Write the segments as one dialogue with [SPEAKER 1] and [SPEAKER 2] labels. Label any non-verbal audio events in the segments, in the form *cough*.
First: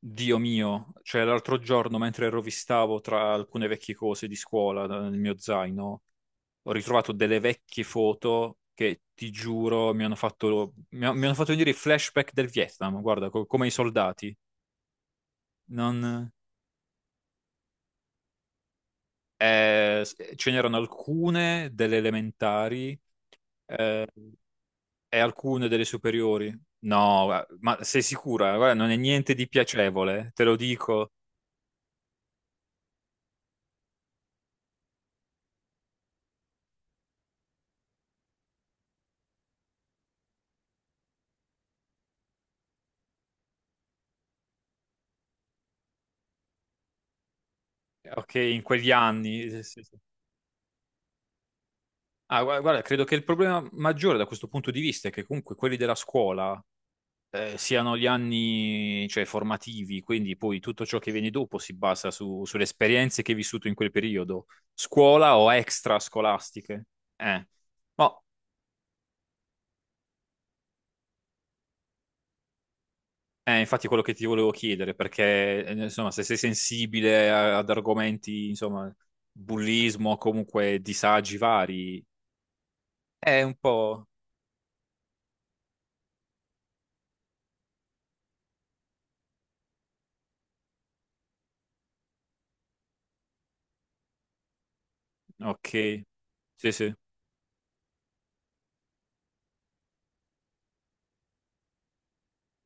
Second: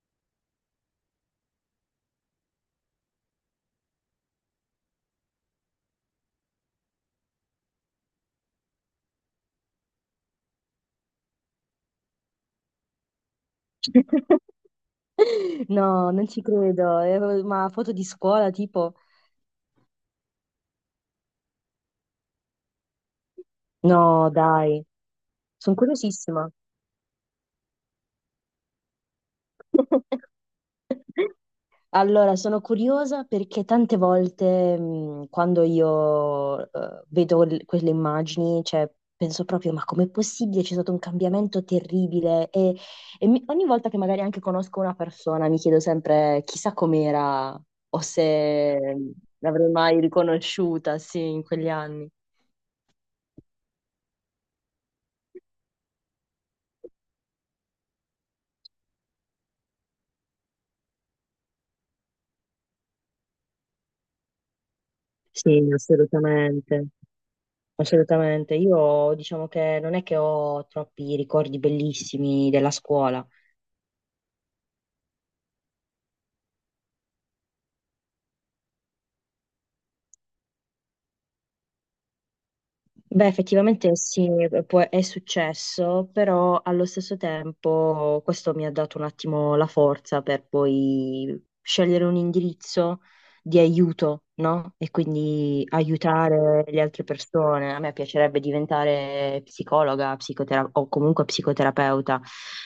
[SPEAKER 1] Dio mio, cioè l'altro giorno mentre rovistavo tra alcune vecchie cose di scuola nel mio zaino, ho ritrovato delle vecchie foto che ti giuro mi hanno fatto, mi hanno fatto venire i flashback del Vietnam, guarda, come i soldati. Non.
[SPEAKER 2] No, non ci credo. Ma foto di scuola, tipo?
[SPEAKER 1] Ce n'erano alcune delle elementari eh,
[SPEAKER 2] No, dai,
[SPEAKER 1] e alcune
[SPEAKER 2] sono
[SPEAKER 1] delle
[SPEAKER 2] curiosissima.
[SPEAKER 1] superiori. No, ma sei sicura? Guarda, non è niente di piacevole, te lo
[SPEAKER 2] *laughs*
[SPEAKER 1] dico.
[SPEAKER 2] Allora, sono curiosa perché tante volte quando io vedo quelle immagini, cioè, penso proprio, ma com'è possibile? C'è stato un cambiamento terribile e ogni volta che magari anche conosco una persona mi chiedo sempre chissà com'era o
[SPEAKER 1] Ok, in quegli
[SPEAKER 2] se
[SPEAKER 1] anni.
[SPEAKER 2] l'avrei
[SPEAKER 1] Sì, sì.
[SPEAKER 2] mai riconosciuta, sì, in quegli anni.
[SPEAKER 1] Ah, guarda, credo che il problema maggiore da questo punto di vista è che comunque quelli della scuola siano gli anni, cioè, formativi, quindi poi tutto ciò che viene dopo si basa sulle esperienze che hai vissuto in quel periodo, scuola o
[SPEAKER 2] Sì,
[SPEAKER 1] extra
[SPEAKER 2] assolutamente,
[SPEAKER 1] scolastiche. Eh. No,
[SPEAKER 2] assolutamente. Io diciamo che non è che ho troppi ricordi bellissimi della scuola.
[SPEAKER 1] è infatti quello che ti volevo chiedere, perché insomma, se sei sensibile ad argomenti, insomma, bullismo, comunque disagi vari,
[SPEAKER 2] Beh,
[SPEAKER 1] è un
[SPEAKER 2] effettivamente
[SPEAKER 1] po'.
[SPEAKER 2] sì, è successo, però allo stesso tempo questo mi ha dato un attimo la forza per poi scegliere un indirizzo di aiuto, no? E quindi
[SPEAKER 1] Ok,
[SPEAKER 2] aiutare
[SPEAKER 1] sì,
[SPEAKER 2] le
[SPEAKER 1] sì.
[SPEAKER 2] altre persone. A me piacerebbe diventare psicologa, o comunque psicoterapeuta.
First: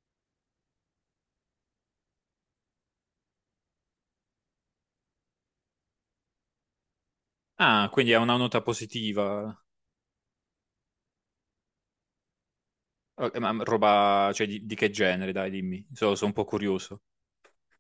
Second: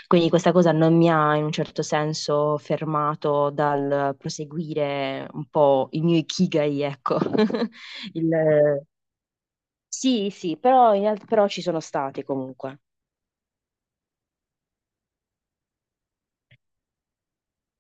[SPEAKER 2] Quindi questa cosa non mi ha in un certo senso fermato dal proseguire un po' il mio ikigai, ecco. *laughs*
[SPEAKER 1] Ah, quindi è
[SPEAKER 2] il,
[SPEAKER 1] una nota positiva.
[SPEAKER 2] sì, sì, però ci sono stati comunque.
[SPEAKER 1] Ok, ma roba, cioè, di che genere, dai, dimmi. Sono un po' curioso.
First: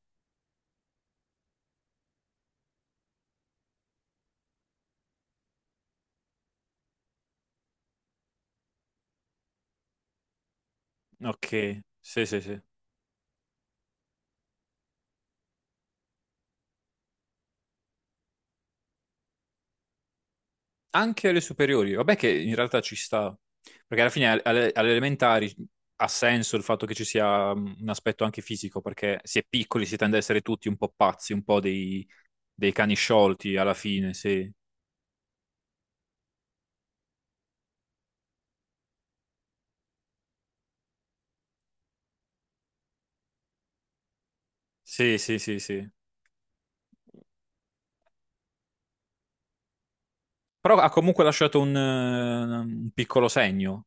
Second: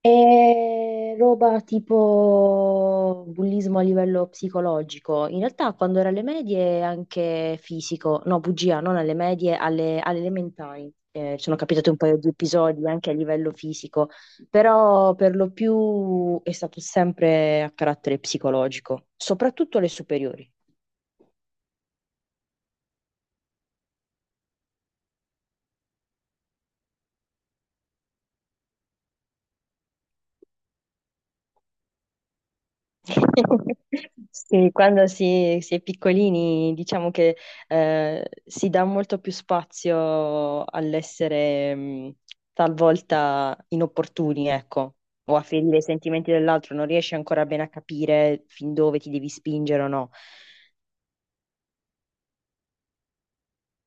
[SPEAKER 2] È roba tipo bullismo a livello psicologico. In realtà quando ero alle medie anche fisico, no, bugia, non alle medie, alle elementari. Ci sono
[SPEAKER 1] Ok,
[SPEAKER 2] capitati un paio
[SPEAKER 1] sì,
[SPEAKER 2] di
[SPEAKER 1] sì, sì.
[SPEAKER 2] episodi anche a livello fisico, però per lo più è stato sempre a carattere psicologico, soprattutto alle superiori.
[SPEAKER 1] Anche alle superiori, vabbè che in realtà ci sta, perché alla fine alle elementari ha senso il fatto che ci sia un aspetto anche fisico, perché si è piccoli si tende a essere tutti un po' pazzi, un po' dei cani sciolti alla
[SPEAKER 2] *laughs*
[SPEAKER 1] fine, sì.
[SPEAKER 2] Sì, quando si è piccolini diciamo che si dà molto più spazio all'essere talvolta inopportuni, ecco,
[SPEAKER 1] Sì,
[SPEAKER 2] o
[SPEAKER 1] sì,
[SPEAKER 2] a
[SPEAKER 1] sì,
[SPEAKER 2] ferire i
[SPEAKER 1] sì.
[SPEAKER 2] sentimenti dell'altro, non riesci ancora bene a capire fin dove ti devi spingere o no.
[SPEAKER 1] Però ha comunque lasciato un piccolo segno,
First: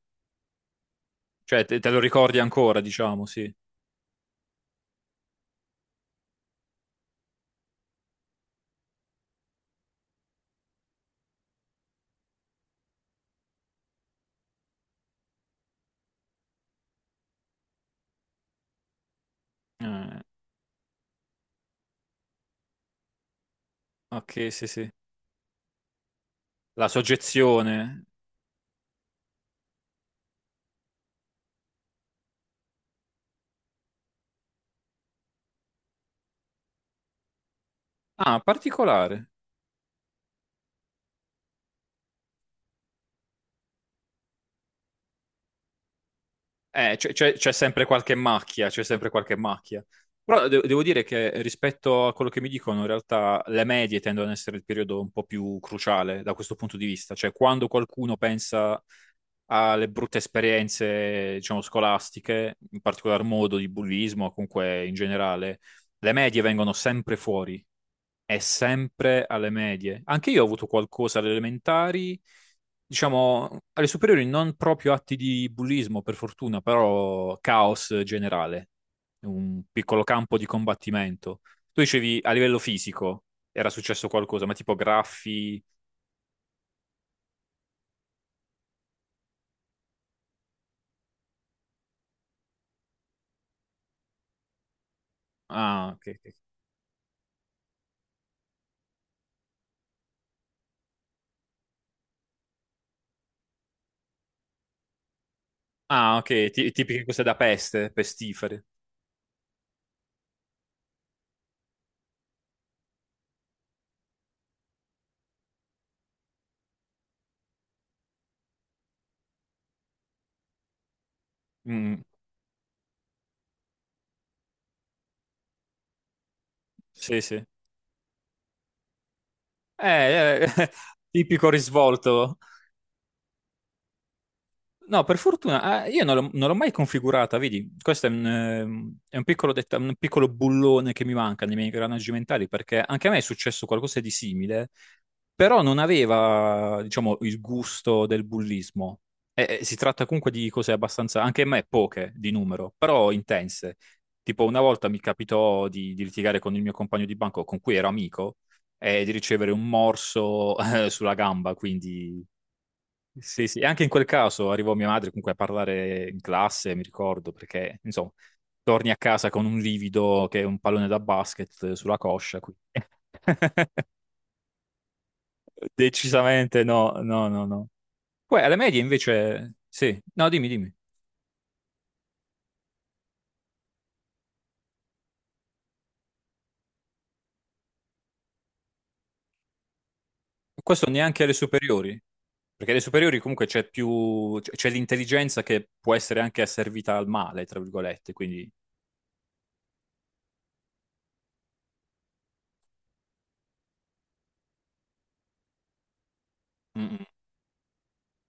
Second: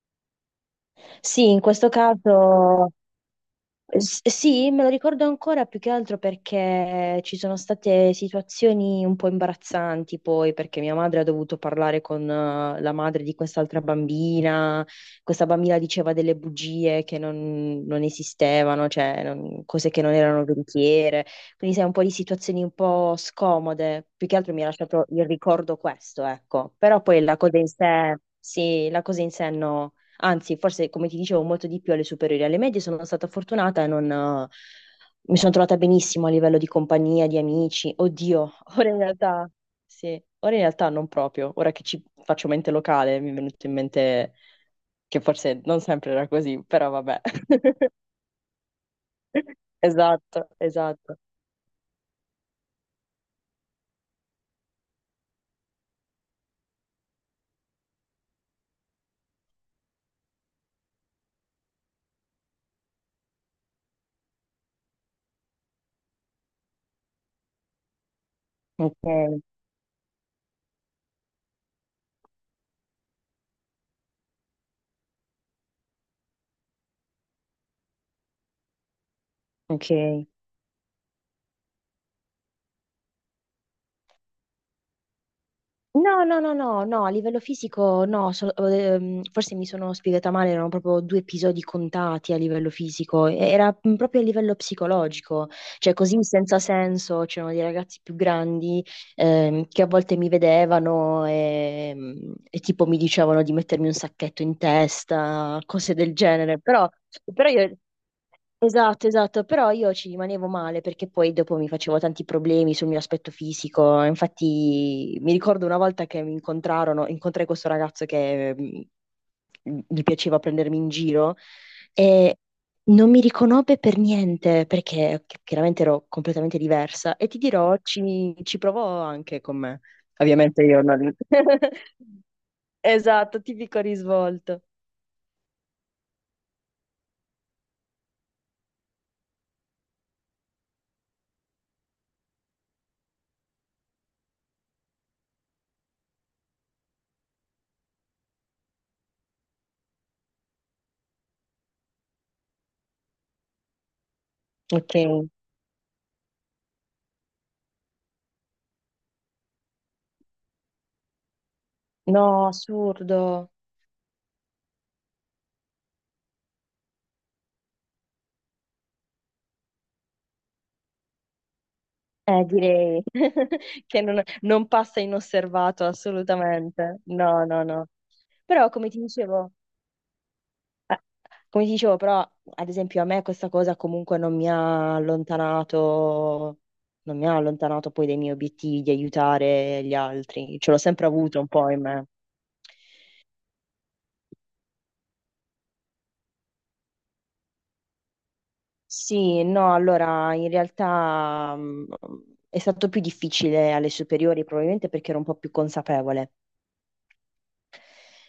[SPEAKER 2] Sì, in
[SPEAKER 1] cioè te,
[SPEAKER 2] questo
[SPEAKER 1] te lo ricordi ancora,
[SPEAKER 2] caso.
[SPEAKER 1] diciamo, sì.
[SPEAKER 2] Sì, me lo ricordo ancora più che altro perché ci sono state situazioni un po' imbarazzanti poi, perché mia madre ha dovuto parlare con la madre di quest'altra bambina. Questa bambina diceva delle bugie che non esistevano, cioè cose che non
[SPEAKER 1] Eh,
[SPEAKER 2] erano veritiere, quindi sai un po' di situazioni un po' scomode. Più che
[SPEAKER 1] ok,
[SPEAKER 2] altro mi ha
[SPEAKER 1] sì, sì.
[SPEAKER 2] lasciato il ricordo questo, ecco,
[SPEAKER 1] La
[SPEAKER 2] però poi la cosa in
[SPEAKER 1] soggezione.
[SPEAKER 2] sé, sì, la cosa in sé no. Anzi, forse come ti dicevo, molto di più alle superiori. Alle medie sono stata fortunata e non, mi sono trovata benissimo a livello di compagnia, di amici.
[SPEAKER 1] Ah,
[SPEAKER 2] Oddio, *laughs* ora in
[SPEAKER 1] particolare.
[SPEAKER 2] realtà, sì, ora in realtà non proprio. Ora che ci faccio mente locale, mi è venuto in mente che forse non sempre era così, però
[SPEAKER 1] C'è
[SPEAKER 2] vabbè.
[SPEAKER 1] c'è- c'è sempre
[SPEAKER 2] *laughs*
[SPEAKER 1] qualche macchia, c'è sempre qualche macchia.
[SPEAKER 2] Esatto,
[SPEAKER 1] Però devo dire
[SPEAKER 2] esatto.
[SPEAKER 1] che rispetto a quello che mi dicono, in realtà le medie tendono ad essere il periodo un po' più cruciale da questo punto di vista. Cioè, quando qualcuno pensa alle brutte esperienze, diciamo, scolastiche, in particolar modo di bullismo, o comunque in generale, le medie vengono sempre fuori. È sempre
[SPEAKER 2] Ok,
[SPEAKER 1] alle medie. Anche io ho avuto qualcosa alle elementari, diciamo, alle superiori non proprio atti di bullismo, per fortuna, però caos generale, un
[SPEAKER 2] ok.
[SPEAKER 1] piccolo campo di combattimento. Tu dicevi a livello fisico era successo qualcosa, ma tipo graffi.
[SPEAKER 2] No, no, no, no, no, a livello fisico no, forse mi sono spiegata male, erano proprio due episodi contati a livello fisico, era proprio a livello psicologico,
[SPEAKER 1] Ah,
[SPEAKER 2] cioè
[SPEAKER 1] ok.
[SPEAKER 2] così
[SPEAKER 1] Ok.
[SPEAKER 2] senza senso, c'erano dei ragazzi più grandi, che a volte mi vedevano e tipo mi dicevano di mettermi un sacchetto in testa, cose del
[SPEAKER 1] Ah, ok,
[SPEAKER 2] genere,
[SPEAKER 1] ti-
[SPEAKER 2] però,
[SPEAKER 1] tipiche cose da
[SPEAKER 2] però io...
[SPEAKER 1] peste, pestifere.
[SPEAKER 2] Esatto, esatto, però io ci rimanevo male perché poi dopo mi facevo tanti problemi sul mio aspetto fisico. Infatti mi ricordo una volta che mi incontrai questo ragazzo che, gli piaceva prendermi in giro
[SPEAKER 1] Mm,
[SPEAKER 2] e non mi riconobbe per niente perché chiaramente ero completamente diversa
[SPEAKER 1] sì,
[SPEAKER 2] e ti
[SPEAKER 1] sì.
[SPEAKER 2] dirò, ci provò anche con me.
[SPEAKER 1] Eh,
[SPEAKER 2] Ovviamente
[SPEAKER 1] eh,
[SPEAKER 2] io
[SPEAKER 1] *laughs*
[SPEAKER 2] non.
[SPEAKER 1] tipico
[SPEAKER 2] *laughs*
[SPEAKER 1] risvolto.
[SPEAKER 2] Esatto, tipico risvolto.
[SPEAKER 1] No, per fortuna, ah, io non l'ho mai configurata, vedi, questo è è un piccolo bullone che mi manca nei miei ingranaggi mentali, perché anche a me è successo qualcosa di simile, però non aveva, diciamo, il gusto del bullismo. E si tratta comunque di cose abbastanza, anche a me poche di numero, però intense. Tipo una volta
[SPEAKER 2] Ok.
[SPEAKER 1] mi capitò di litigare con il mio compagno di banco, con cui ero amico, e di ricevere un morso, *laughs* sulla gamba, quindi.
[SPEAKER 2] No,
[SPEAKER 1] Sì,
[SPEAKER 2] assurdo.
[SPEAKER 1] sì, e anche in quel caso arrivò mia madre comunque a parlare in classe, mi ricordo, perché insomma, torni a casa con un livido che è un pallone da basket sulla coscia, quindi
[SPEAKER 2] Direi
[SPEAKER 1] *laughs*
[SPEAKER 2] *laughs* che non passa inosservato
[SPEAKER 1] decisamente no,
[SPEAKER 2] assolutamente.
[SPEAKER 1] no,
[SPEAKER 2] No,
[SPEAKER 1] no,
[SPEAKER 2] no,
[SPEAKER 1] no.
[SPEAKER 2] no.
[SPEAKER 1] Poi alle
[SPEAKER 2] Però,
[SPEAKER 1] medie invece, sì, no, dimmi, dimmi.
[SPEAKER 2] eh, come ti dicevo, però, ad esempio, a me questa cosa comunque non mi ha allontanato, non mi ha allontanato poi dai miei obiettivi di aiutare gli altri. Ce l'ho
[SPEAKER 1] Questo
[SPEAKER 2] sempre
[SPEAKER 1] neanche alle
[SPEAKER 2] avuto un po' in
[SPEAKER 1] superiori,
[SPEAKER 2] me.
[SPEAKER 1] perché alle superiori comunque c'è più, c'è l'intelligenza che può essere anche asservita al male, tra virgolette, quindi.
[SPEAKER 2] Sì, no, allora in realtà, è stato più difficile alle superiori, probabilmente perché ero un po' più consapevole.
[SPEAKER 1] Mm, mm.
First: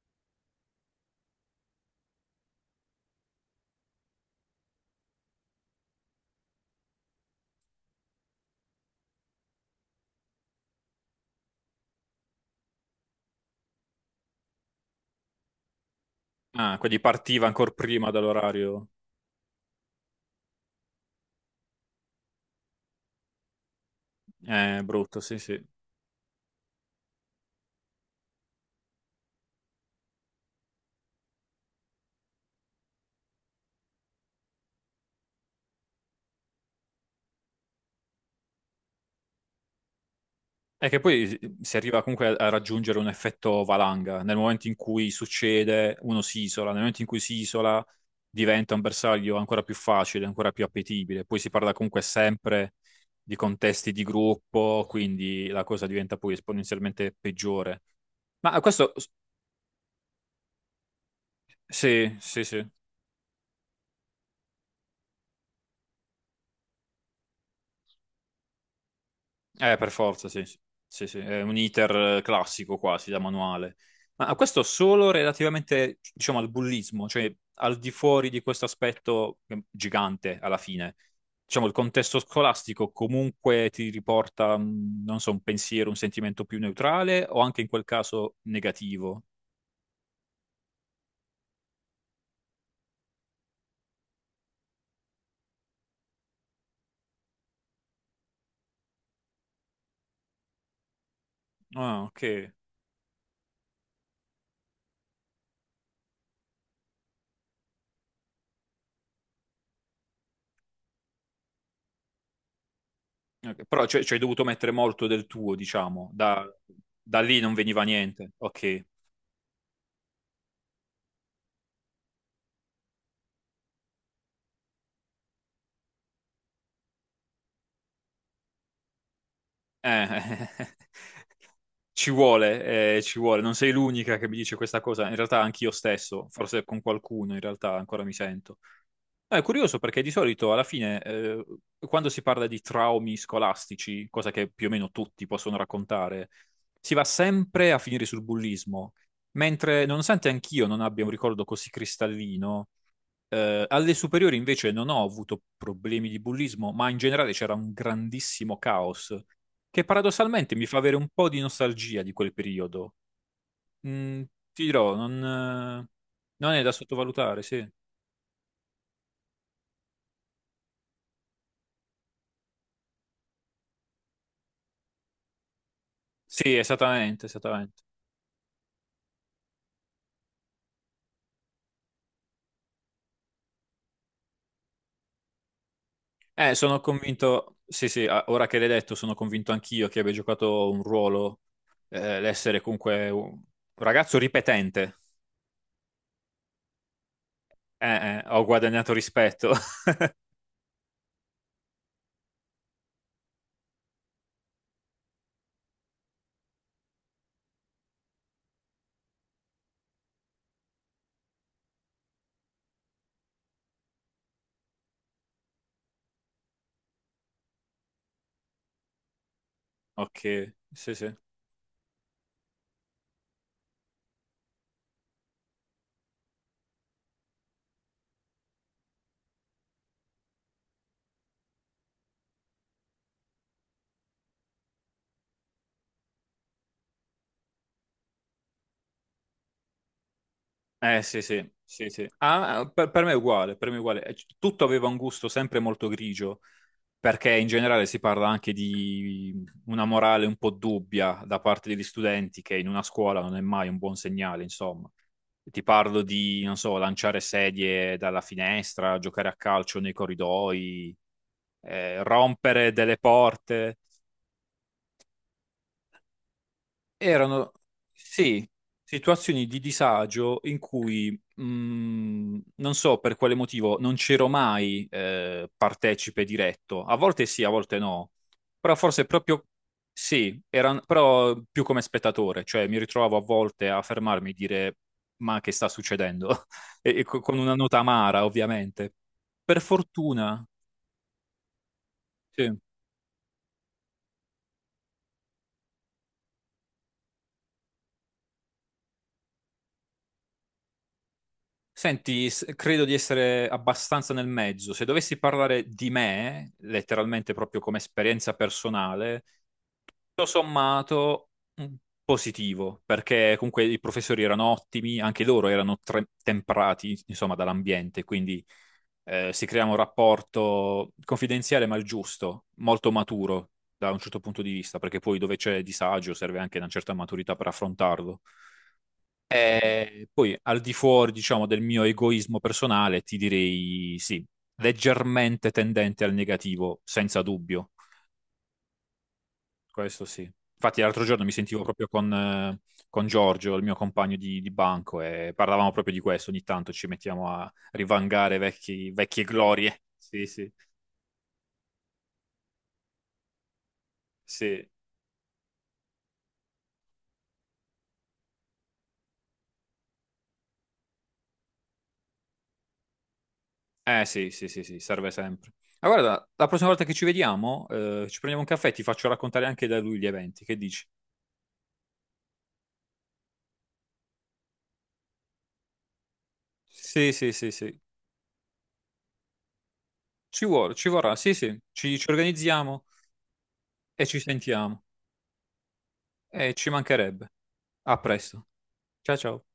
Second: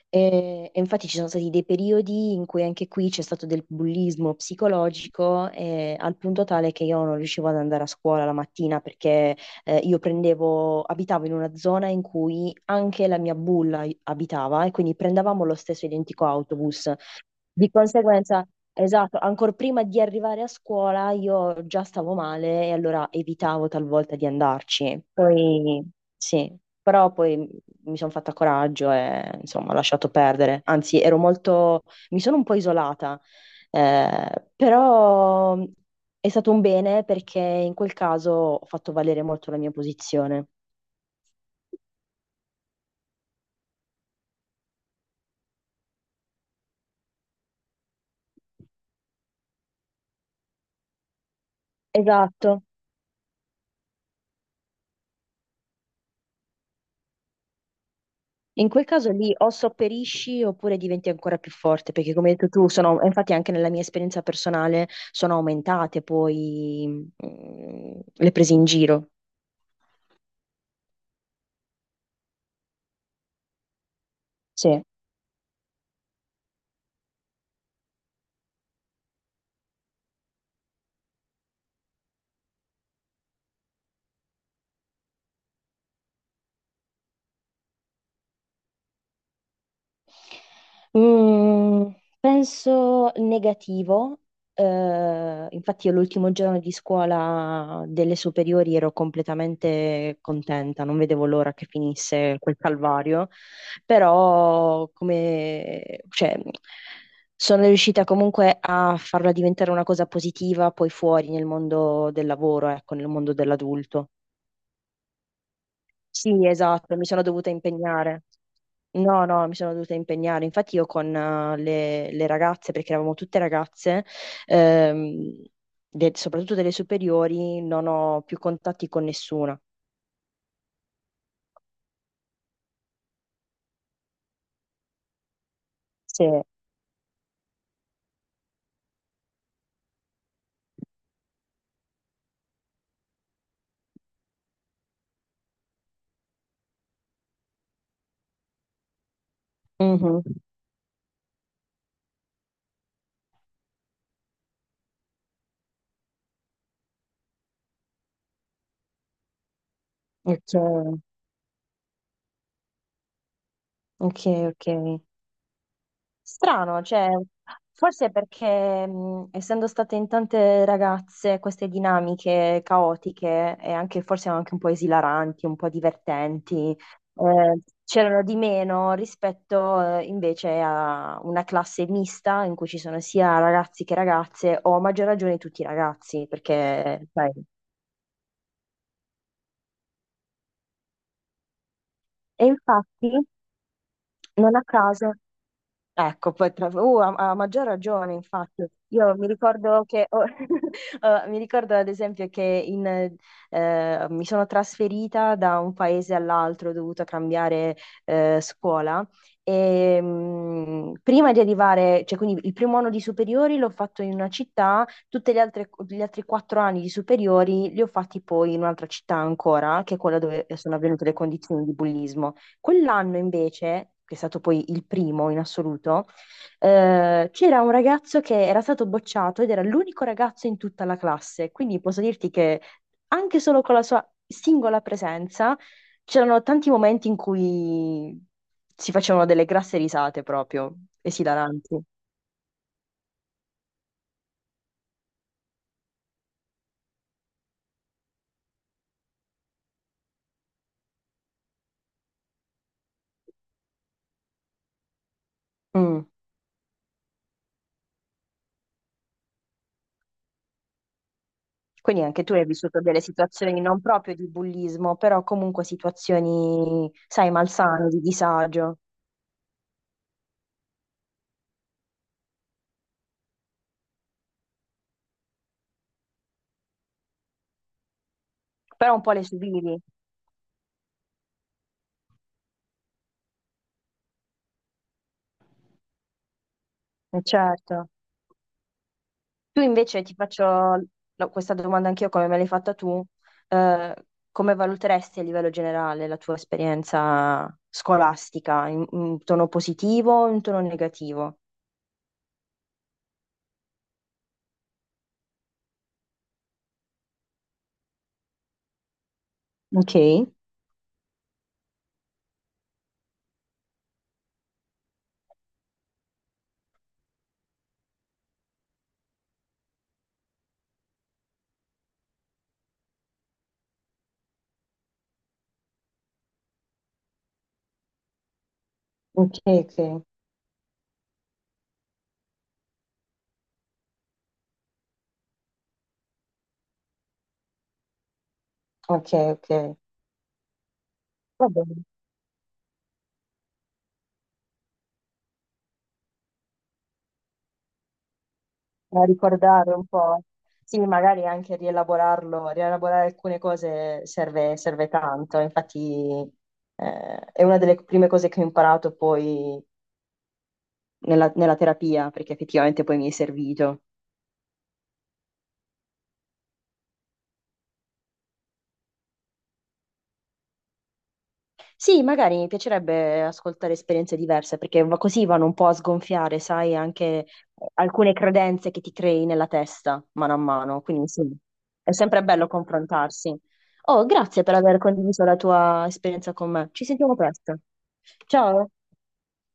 [SPEAKER 2] E infatti ci sono stati dei periodi in cui anche qui c'è stato del bullismo psicologico, al punto tale che io non riuscivo ad andare a scuola la mattina perché, io abitavo in una zona in cui anche la mia bulla abitava e quindi prendevamo lo stesso identico
[SPEAKER 1] Ah,
[SPEAKER 2] autobus.
[SPEAKER 1] quindi partiva
[SPEAKER 2] Di
[SPEAKER 1] ancora prima
[SPEAKER 2] conseguenza,
[SPEAKER 1] dall'orario.
[SPEAKER 2] esatto, ancora prima di arrivare a scuola io già stavo male e allora evitavo talvolta di andarci.
[SPEAKER 1] Brutto, sì, sì.
[SPEAKER 2] Poi sì, però poi mi sono fatta coraggio e insomma ho lasciato perdere. Anzi, ero molto, mi sono un po' isolata, però è stato un bene perché in quel caso ho fatto valere molto la mia posizione.
[SPEAKER 1] È che poi si arriva comunque a raggiungere un effetto valanga. Nel momento in cui succede, uno si isola, nel momento in cui si isola diventa un bersaglio ancora più facile, ancora più appetibile. Poi si parla comunque
[SPEAKER 2] Esatto.
[SPEAKER 1] sempre di contesti di gruppo, quindi la cosa diventa poi esponenzialmente peggiore. Ma
[SPEAKER 2] In quel
[SPEAKER 1] questo,
[SPEAKER 2] caso lì o sopperisci oppure diventi ancora più forte, perché
[SPEAKER 1] sì,
[SPEAKER 2] come hai
[SPEAKER 1] sì,
[SPEAKER 2] detto
[SPEAKER 1] sì.
[SPEAKER 2] tu, infatti anche nella mia esperienza personale sono aumentate poi, le prese in giro.
[SPEAKER 1] Per forza, sì, sì, sì, sì, è un iter classico quasi da manuale. Ma questo
[SPEAKER 2] Sì.
[SPEAKER 1] solo relativamente, diciamo, al bullismo, cioè al di fuori di questo aspetto gigante alla fine. Diciamo, il contesto scolastico comunque ti riporta, non so, un pensiero, un sentimento più neutrale o anche in quel caso negativo.
[SPEAKER 2] Mm, Penso negativo. Infatti, io l'ultimo giorno di scuola delle superiori ero completamente contenta, non vedevo l'ora che
[SPEAKER 1] Ah,
[SPEAKER 2] finisse
[SPEAKER 1] ok.
[SPEAKER 2] quel calvario, però cioè, sono riuscita comunque a farla diventare una cosa positiva poi fuori nel mondo del lavoro, ecco, nel mondo
[SPEAKER 1] Ok. Però cioè,
[SPEAKER 2] dell'adulto.
[SPEAKER 1] ci hai dovuto mettere molto del tuo, diciamo, da,
[SPEAKER 2] Sì, esatto, mi
[SPEAKER 1] da
[SPEAKER 2] sono
[SPEAKER 1] lì
[SPEAKER 2] dovuta
[SPEAKER 1] non veniva
[SPEAKER 2] impegnare.
[SPEAKER 1] niente. Ok.
[SPEAKER 2] No, no, mi sono dovuta impegnare. Infatti io con, le ragazze, perché eravamo tutte ragazze, ehm, soprattutto delle superiori, non ho più contatti con nessuna.
[SPEAKER 1] *laughs* Ci vuole, non sei l'unica che mi dice questa cosa, in realtà anch'io
[SPEAKER 2] Sì.
[SPEAKER 1] stesso, forse con qualcuno in realtà ancora mi sento. No, è curioso perché di solito alla fine, quando si parla di traumi scolastici, cosa che più o meno tutti possono raccontare, si va sempre a finire sul bullismo, mentre
[SPEAKER 2] Mhm.
[SPEAKER 1] nonostante anch'io non abbia un ricordo così cristallino, alle superiori invece non ho avuto problemi di bullismo, ma in generale c'era un grandissimo caos che
[SPEAKER 2] Ok,
[SPEAKER 1] paradossalmente mi fa avere un po' di nostalgia di quel periodo.
[SPEAKER 2] ok,
[SPEAKER 1] Mm,
[SPEAKER 2] ok.
[SPEAKER 1] ti dirò, non è da
[SPEAKER 2] Strano, cioè,
[SPEAKER 1] sottovalutare, sì.
[SPEAKER 2] forse perché, essendo state in tante ragazze queste dinamiche caotiche e anche forse anche un po' esilaranti, un po'
[SPEAKER 1] Sì,
[SPEAKER 2] divertenti,
[SPEAKER 1] esattamente, esattamente.
[SPEAKER 2] c'erano di meno rispetto, invece a una classe mista in cui ci sono sia ragazzi che ragazze, o a maggior ragione tutti i ragazzi,
[SPEAKER 1] Sono
[SPEAKER 2] perché sai.
[SPEAKER 1] convinto, sì, sì, ora che l'hai detto, sono convinto anch'io che abbia giocato un ruolo,
[SPEAKER 2] E
[SPEAKER 1] l'essere comunque
[SPEAKER 2] infatti,
[SPEAKER 1] un ragazzo
[SPEAKER 2] non a
[SPEAKER 1] ripetente.
[SPEAKER 2] caso. Ecco, poi ha, ha maggior
[SPEAKER 1] Eh,
[SPEAKER 2] ragione,
[SPEAKER 1] eh, ho
[SPEAKER 2] infatti.
[SPEAKER 1] guadagnato
[SPEAKER 2] Io mi
[SPEAKER 1] rispetto.
[SPEAKER 2] ricordo
[SPEAKER 1] *laughs*
[SPEAKER 2] che, *laughs* oh, mi ricordo ad esempio che mi sono trasferita da un paese all'altro, ho dovuto cambiare scuola e, prima di arrivare, cioè quindi il primo anno di superiori l'ho fatto in una città, gli altri 4 anni di superiori li ho fatti poi in un'altra città ancora, che è quella
[SPEAKER 1] Ok,
[SPEAKER 2] dove sono
[SPEAKER 1] sì,
[SPEAKER 2] avvenute le
[SPEAKER 1] sì.
[SPEAKER 2] condizioni di bullismo. Quell'anno invece, che è stato poi il primo in assoluto, c'era un ragazzo che era stato bocciato ed era l'unico ragazzo in tutta la classe, quindi posso dirti che anche solo con la sua singola presenza c'erano tanti momenti in cui si facevano delle grasse risate proprio,
[SPEAKER 1] Eh sì, sì,
[SPEAKER 2] esilaranti.
[SPEAKER 1] sì, sì. Ah, per me è uguale, per me è uguale. Tutto aveva un gusto sempre molto grigio, perché in generale si parla anche di una morale un po' dubbia da parte degli studenti, che in una scuola non è mai un buon segnale, insomma. Ti parlo
[SPEAKER 2] Mm.
[SPEAKER 1] di, non so, lanciare sedie dalla finestra, giocare a calcio nei corridoi,
[SPEAKER 2] Quindi anche tu hai
[SPEAKER 1] rompere
[SPEAKER 2] vissuto
[SPEAKER 1] delle
[SPEAKER 2] delle situazioni
[SPEAKER 1] porte.
[SPEAKER 2] non proprio di bullismo, però comunque situazioni, sai,
[SPEAKER 1] Erano,
[SPEAKER 2] malsane, di
[SPEAKER 1] sì,
[SPEAKER 2] disagio,
[SPEAKER 1] situazioni di disagio in cui, mh, non so per quale motivo, non c'ero mai partecipe diretto. A volte sì, a volte no. Però
[SPEAKER 2] però un
[SPEAKER 1] forse
[SPEAKER 2] po' le
[SPEAKER 1] proprio
[SPEAKER 2] subivi,
[SPEAKER 1] sì, era, però più come spettatore, cioè mi ritrovavo a volte a fermarmi e dire ma che sta succedendo? *laughs* E, e co- con una nota
[SPEAKER 2] certo.
[SPEAKER 1] amara, ovviamente.
[SPEAKER 2] Tu
[SPEAKER 1] Per
[SPEAKER 2] invece ti faccio
[SPEAKER 1] fortuna,
[SPEAKER 2] questa domanda anch'io come me l'hai
[SPEAKER 1] sì.
[SPEAKER 2] fatta tu. Eh, come valuteresti a livello generale la tua esperienza scolastica, in tono positivo o in tono negativo?
[SPEAKER 1] Senti, credo di essere abbastanza nel mezzo. Se dovessi parlare di me, letteralmente proprio come esperienza personale,
[SPEAKER 2] Ok,
[SPEAKER 1] tutto sommato mm, positivo, perché comunque i professori erano ottimi, anche loro erano temprati, insomma, dall'ambiente, quindi si crea un rapporto confidenziale ma il giusto, molto maturo da un certo punto di vista, perché poi dove c'è disagio serve anche una certa maturità per affrontarlo.
[SPEAKER 2] ok, ok,
[SPEAKER 1] E poi al di fuori, diciamo, del mio egoismo personale, ti direi sì, leggermente tendente al negativo, senza dubbio.
[SPEAKER 2] ok, ok.
[SPEAKER 1] Questo sì. Infatti, l'altro giorno mi
[SPEAKER 2] Va
[SPEAKER 1] sentivo
[SPEAKER 2] bene,
[SPEAKER 1] proprio con Giorgio, il mio compagno di banco, e parlavamo proprio di questo. Ogni tanto ci mettiamo a rivangare vecchi-
[SPEAKER 2] a
[SPEAKER 1] vecchie
[SPEAKER 2] ricordare
[SPEAKER 1] glorie.
[SPEAKER 2] un po'.
[SPEAKER 1] Sì, sì,
[SPEAKER 2] Sì, magari anche rielaborare alcune cose serve,
[SPEAKER 1] sì.
[SPEAKER 2] serve tanto, infatti, è una delle prime cose che ho imparato poi nella terapia, perché effettivamente poi mi è servito.
[SPEAKER 1] Eh sì, sì, sì, sì, serve sempre. Ma guarda, la prossima volta che ci vediamo, ci prendiamo un caffè e ti faccio raccontare anche da lui gli eventi. Che dici?
[SPEAKER 2] Sì, magari mi piacerebbe ascoltare esperienze diverse, perché così vanno un po' a sgonfiare, sai,
[SPEAKER 1] Sì,
[SPEAKER 2] anche
[SPEAKER 1] sì, sì, sì.
[SPEAKER 2] alcune credenze che ti crei nella testa, mano a
[SPEAKER 1] Ci vuole,
[SPEAKER 2] mano.
[SPEAKER 1] ci
[SPEAKER 2] Quindi
[SPEAKER 1] vorrà,
[SPEAKER 2] sì,
[SPEAKER 1] sì, sì,
[SPEAKER 2] è
[SPEAKER 1] ci
[SPEAKER 2] sempre bello
[SPEAKER 1] organizziamo
[SPEAKER 2] confrontarsi. Oh,
[SPEAKER 1] e ci
[SPEAKER 2] grazie per aver
[SPEAKER 1] sentiamo.
[SPEAKER 2] condiviso la tua esperienza con
[SPEAKER 1] E
[SPEAKER 2] me.
[SPEAKER 1] ci
[SPEAKER 2] Ci sentiamo
[SPEAKER 1] mancherebbe.
[SPEAKER 2] presto.
[SPEAKER 1] A presto.
[SPEAKER 2] Ciao.
[SPEAKER 1] Ciao ciao.